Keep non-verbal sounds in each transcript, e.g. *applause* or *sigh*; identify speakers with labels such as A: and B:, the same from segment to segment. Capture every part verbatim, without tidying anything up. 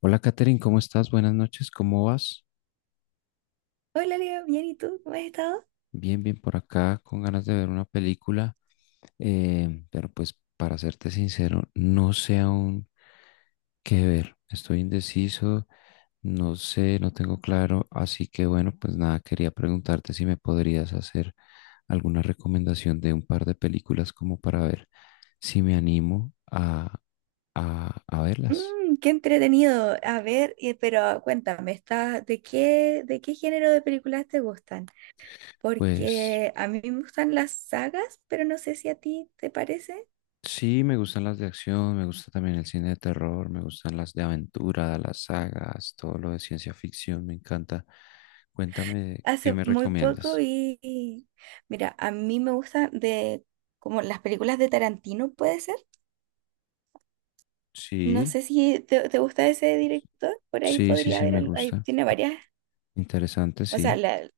A: Hola, Katherine, ¿cómo estás? Buenas noches, ¿cómo vas?
B: Hola Leo, bien, ¿y tú? ¿Cómo has estado?
A: Bien, bien por acá, con ganas de ver una película, eh, pero pues para serte sincero, no sé aún qué ver. Estoy indeciso, no sé, no tengo claro, así que bueno, pues nada, quería preguntarte si me podrías hacer alguna recomendación de un par de películas como para ver si me animo a, a, a verlas.
B: Mm, qué entretenido. A ver, eh, pero cuéntame, ¿estás- de qué, de qué género de películas te gustan?
A: Pues
B: Porque a mí me gustan las sagas, pero no sé si a ti te parece.
A: sí, me gustan las de acción, me gusta también el cine de terror, me gustan las de aventura, las sagas, todo lo de ciencia ficción, me encanta. Cuéntame, ¿qué
B: Hace
A: me
B: muy poco
A: recomiendas?
B: vi, y- mira, a mí me gustan de como las películas de Tarantino, ¿puede ser? No
A: Sí,
B: sé si te, te gusta ese director, por ahí
A: sí, sí,
B: podría
A: sí,
B: haber,
A: me
B: al- ahí
A: gusta.
B: tiene varias,
A: Interesante,
B: o sea,
A: sí.
B: la-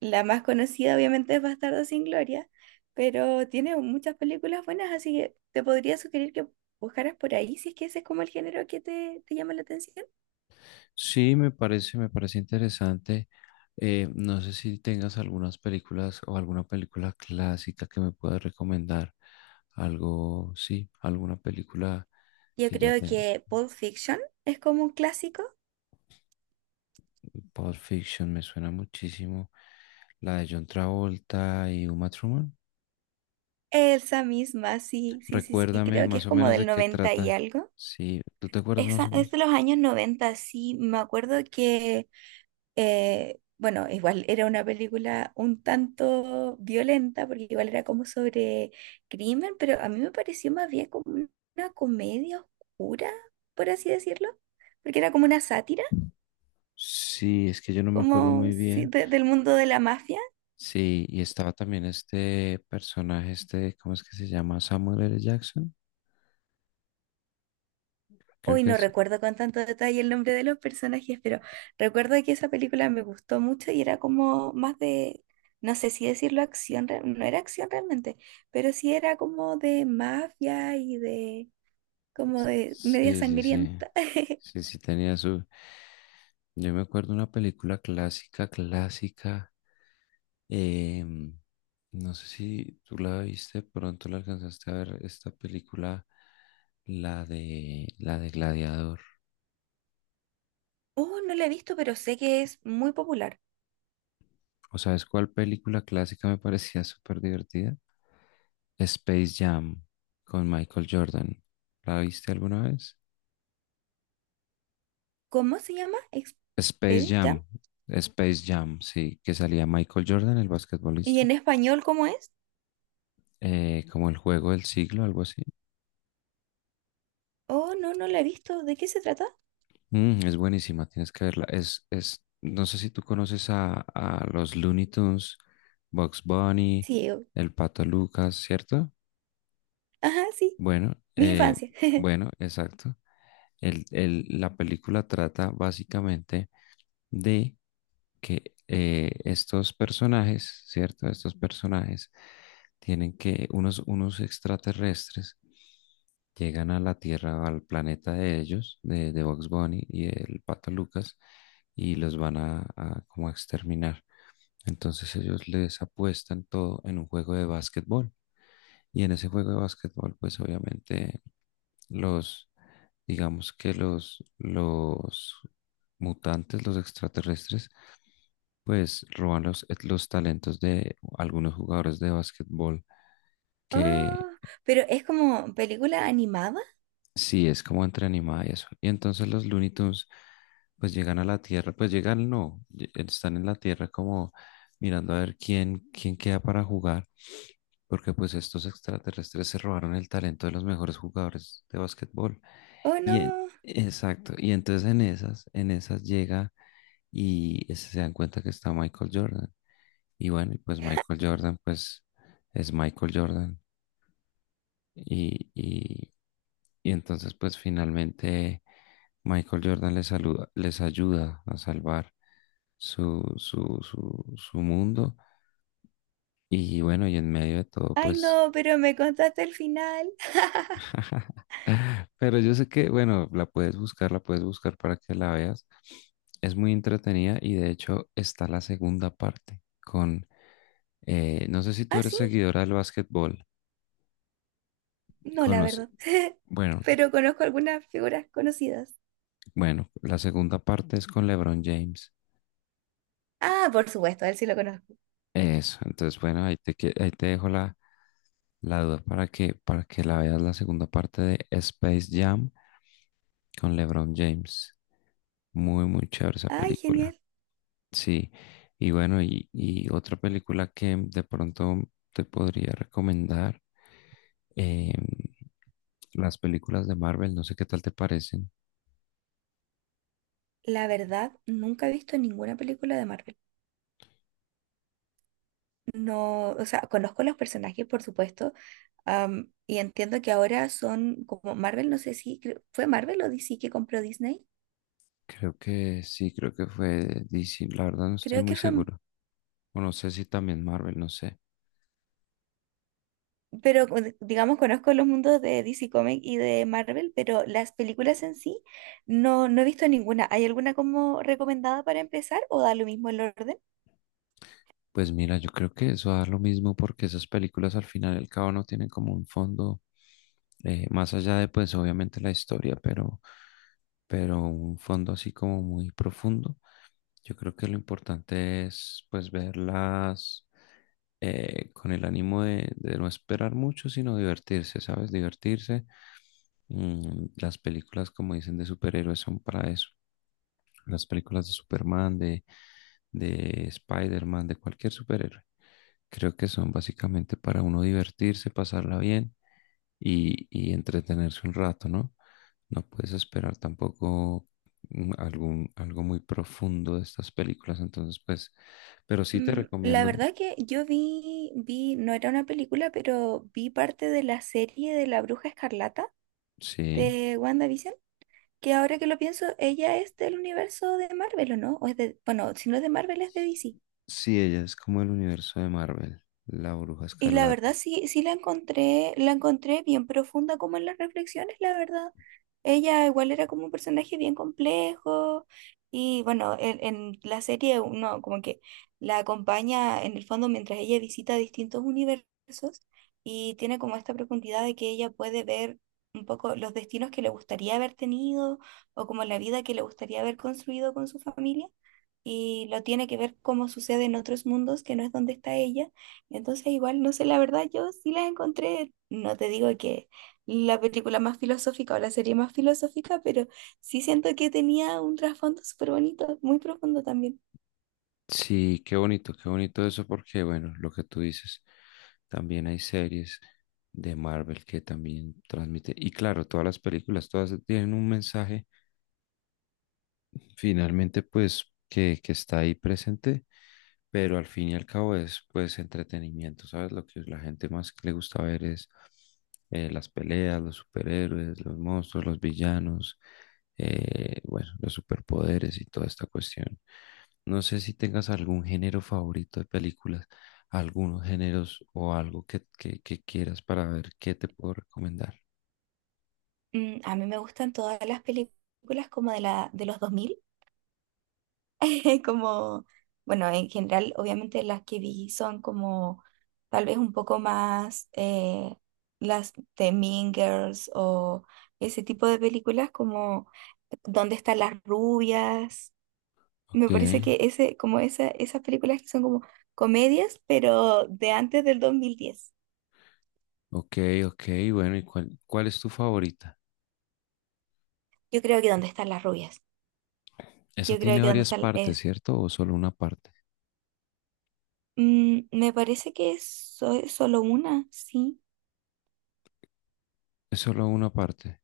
B: La más conocida obviamente es Bastardo sin Gloria, pero tiene muchas películas buenas, así que te podría sugerir que buscaras por ahí si es que ese es como el género que te, te llama la atención.
A: Sí, me parece, me parece interesante. Eh, no sé si tengas algunas películas o alguna película clásica que me puedas recomendar. Algo, sí, alguna película
B: Yo
A: que ya
B: creo
A: tenga.
B: que Pulp Fiction es como un clásico.
A: Pulp Fiction me suena muchísimo. La de John Travolta y Uma Thurman.
B: Esa misma, sí, sí, sí, sí,
A: Recuérdame
B: creo que
A: más
B: es
A: o
B: como
A: menos
B: del
A: de qué
B: noventa y
A: trata.
B: algo.
A: Sí, ¿tú te acuerdas más
B: Esa,
A: o
B: es
A: menos?
B: de los años noventa, sí, me acuerdo que. Eh, bueno, igual era una película un tanto violenta, porque igual era como sobre crimen, pero a mí me pareció más bien como una comedia oscura, por así decirlo, porque era como una sátira,
A: Sí, es que yo no me acuerdo
B: como
A: muy
B: sí,
A: bien.
B: de- del mundo de la mafia.
A: Sí, y estaba también este personaje, este, ¿cómo es que se llama? Samuel L. Jackson. Creo
B: Hoy
A: que
B: no
A: es.
B: recuerdo con tanto detalle el nombre de los personajes, pero recuerdo que esa película me gustó mucho y era como más de, no sé si decirlo acción, re- no era acción realmente, pero sí era como de mafia y de como de media
A: Sí, sí, sí.
B: sangrienta. *laughs*
A: Sí, sí, tenía su... Yo me acuerdo una película clásica, clásica. Em, no sé si tú la viste, pronto la alcanzaste a ver esta película, la de la de Gladiador.
B: Oh, no la he visto, pero sé que es muy popular.
A: ¿O sabes cuál película clásica me parecía súper divertida? Space Jam con Michael Jordan. ¿La viste alguna vez?
B: ¿Cómo se llama?
A: Space
B: Expedit Jam.
A: Jam, Space Jam, sí, que salía Michael Jordan, el
B: ¿Y
A: basquetbolista,
B: en español cómo es?
A: eh, como el juego del siglo, algo así.
B: Oh, no, no la he visto. ¿De qué se trata?
A: Mm, es buenísima, tienes que verla. Es, es, no sé si tú conoces a, a los Looney Tunes, Bugs Bunny,
B: Sí, oh,
A: el Pato Lucas, ¿cierto?
B: ajá, sí,
A: Bueno,
B: mi
A: eh,
B: infancia. *laughs*
A: bueno, exacto. El, el- la película trata básicamente de que eh, estos personajes, ¿cierto? Estos personajes tienen que, unos, unos extraterrestres llegan a la Tierra, al planeta de ellos, de, de Bugs Bunny y el Pato Lucas, y los van a, a como a exterminar. Entonces ellos les apuestan todo en un juego de básquetbol. Y en ese juego de básquetbol, pues obviamente los, digamos que los, los mutantes, los extraterrestres, pues roban los, eh, los talentos de algunos jugadores de básquetbol que
B: Oh, pero ¿es como película animada?
A: sí es como entre animada y eso. Y entonces los Looney Tunes pues llegan a la Tierra, pues llegan no, lle- eh, están en la Tierra como mirando a ver quién, quién queda para jugar, porque pues estos extraterrestres se robaron el talento de los mejores jugadores de básquetbol.
B: Oh,
A: Y en-
B: no.
A: exacto, y entonces en esas, en esas llega y se dan cuenta que está Michael Jordan. Y bueno, y pues Michael Jordan, pues es Michael Jordan. Y, y, y entonces, pues finalmente Michael Jordan les, saluda, les ayuda a salvar su, su, su, su mundo. Y bueno, y en medio de todo,
B: Ay,
A: pues...
B: no, pero me contaste el final. *laughs*
A: *laughs* Pero yo sé que, bueno, la puedes buscar, la puedes buscar para que la veas. Es muy entretenida y de hecho está la segunda parte con... eh, no sé si tú
B: Ah,
A: eres
B: sí,
A: seguidora del básquetbol.
B: no, la
A: Conoce.
B: verdad. *laughs*
A: Bueno,
B: Pero conozco algunas figuras conocidas.
A: bueno, la segunda parte es con LeBron James.
B: Ah, por supuesto, a él sí lo conozco.
A: Eso, entonces bueno, ahí te, que- ahí te dejo la, la duda para que, para que la veas la segunda parte de Space Jam con LeBron James. Muy, muy chévere esa
B: Ay,
A: película.
B: genial.
A: Sí, y bueno, y, y otra película que de pronto te podría recomendar, eh, las películas de Marvel, no sé qué tal te parecen.
B: La verdad, nunca he visto ninguna película de Marvel. No, o sea, conozco los personajes, por supuesto, am, y entiendo que ahora son como Marvel, no sé si creo- fue Marvel o D C que compró Disney.
A: Creo que sí, creo que fue D C, la verdad no estoy
B: Creo
A: muy
B: que fue, M-
A: seguro. O no sé si también Marvel, no sé.
B: pero con- digamos, conozco los mundos de D C Comics y de Marvel, pero las películas en sí no, no he visto ninguna. ¿Hay alguna como recomendada para empezar o da lo mismo el orden?
A: Pues mira, yo creo que eso da lo mismo porque esas películas al final y al cabo no tienen como un fondo, eh, más allá de pues obviamente la historia, pero, pero un fondo así como muy profundo. Yo creo que lo importante es pues verlas eh, con el ánimo de, de no esperar mucho, sino divertirse, ¿sabes? Divertirse. Mm, las películas, como dicen, de superhéroes son para eso. Las películas de Superman, de, de Spider-Man, de cualquier superhéroe. Creo que son básicamente para uno divertirse, pasarla bien y, y entretenerse un rato, ¿no? No puedes esperar tampoco mm, algún, algo muy profundo de estas películas, entonces pues, pero sí te
B: Mm, la
A: recomiendo,
B: verdad que yo vi, vi, no era una película, pero vi parte de la serie de La Bruja Escarlata,
A: sí,
B: de WandaVision, que ahora que lo pienso, ella es del universo de Marvel, ¿o no? O es de, bueno, si no es de Marvel, es de D C.
A: sí, ella es como el universo de Marvel, la Bruja
B: Y la verdad
A: Escarlata.
B: sí, sí la encontré, la encontré bien profunda como en las reflexiones, la verdad. Ella igual era como un personaje bien complejo y bueno, en, en la serie uno como que la acompaña en el fondo mientras ella visita distintos universos y tiene como esta profundidad de que ella puede ver un poco los destinos que le gustaría haber tenido o como la vida que le gustaría haber construido con su familia y lo tiene que ver cómo sucede en otros mundos que no es donde está ella. Entonces, igual, no sé, la verdad, yo sí las encontré, no te digo que la película más filosófica o la serie más filosófica, pero sí siento que tenía un trasfondo súper bonito, muy profundo también.
A: Sí, qué bonito, qué bonito eso porque, bueno, lo que tú dices. También hay series de Marvel que también transmite. Y claro, todas las películas, todas tienen un mensaje finalmente, pues, que, que está ahí presente, pero al fin y al cabo es, pues, entretenimiento, ¿sabes? Lo que la gente más que le gusta ver es eh, las peleas, los superhéroes, los monstruos, los villanos, eh, bueno, los superpoderes y toda esta cuestión. No sé si tengas algún género favorito de películas, algunos géneros o algo que, que, que quieras para ver qué te puedo recomendar.
B: Mm, a mí me gustan todas las películas como de la, de los dos mil, *laughs* como, bueno, en general, obviamente las que vi son como tal vez un poco más eh, las de Mean Girls o ese tipo de películas como ¿Dónde están las rubias? Me
A: Ok,
B: parece que ese, como esa, esas películas que son como comedias, pero de antes del dos mil diez.
A: ok, ok. Bueno, ¿y cuál, cuál es tu favorita?
B: Yo creo que ¿Dónde están las rubias?
A: Esa
B: Yo creo
A: tiene
B: que ¿Dónde
A: varias
B: están
A: partes,
B: es...
A: ¿cierto? ¿O solo una parte?
B: mm, Me parece que es so- solo una, sí.
A: Es solo una parte.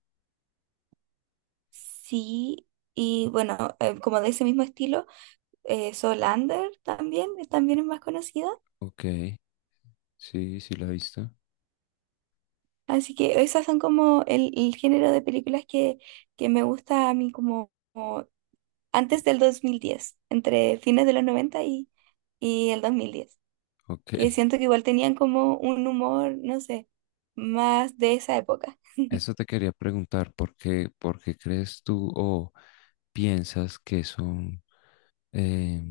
B: Sí, y bueno, eh, como de ese mismo estilo, eh, Solander también, eh, también es más conocida.
A: Ok, sí, sí la he visto.
B: Así que esas son como el, el género de películas que, que me gusta a mí como, como antes del dos mil diez, entre fines de los noventa y, y el dos mil diez,
A: Ok,
B: que siento que igual tenían como un humor, no sé, más de esa época.
A: eso te quería preguntar, ¿por qué, por qué crees tú o piensas que son? eh,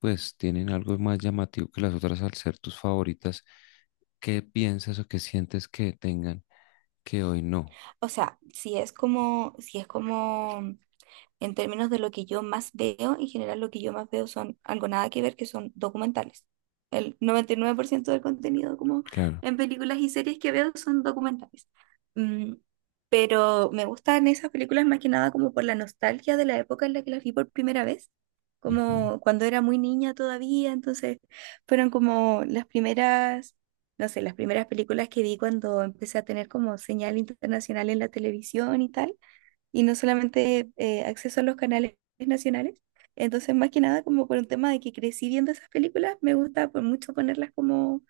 A: pues tienen algo más llamativo que las otras al ser tus favoritas. ¿Qué piensas o qué sientes que tengan que hoy no?
B: O sea, si es como, si es como. En términos de lo que yo más veo, en general lo que yo más veo son algo nada que ver, que son documentales. El noventa y nueve por ciento del contenido como
A: Claro,
B: en películas y series que veo son documentales. Mm, pero me gustan esas películas más que nada como por la nostalgia de la época en la que las vi por primera vez,
A: ujú,
B: como cuando era muy niña todavía, entonces fueron como las primeras, no sé, las primeras películas que vi cuando empecé a tener como señal internacional en la televisión y tal y no solamente eh, acceso a los canales nacionales. Entonces, más que nada, como por un tema de que crecí viendo esas películas, me gusta por mucho ponerlas como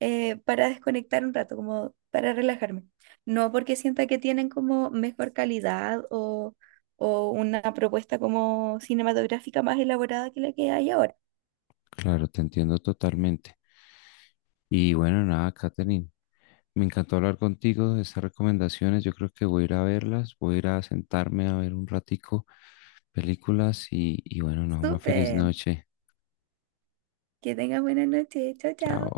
B: eh, para desconectar un rato, como para relajarme. No porque sienta que tienen como mejor calidad o, o una propuesta como cinematográfica más elaborada que la que hay ahora.
A: claro, te entiendo totalmente. Y bueno, nada, Katherine, me encantó hablar contigo de estas recomendaciones. Yo creo que voy a ir a verlas, voy a ir a sentarme a ver un ratico películas y, y bueno, nada, una feliz
B: Súper,
A: noche.
B: que tengas buena noche. Chao, chao.
A: Chao.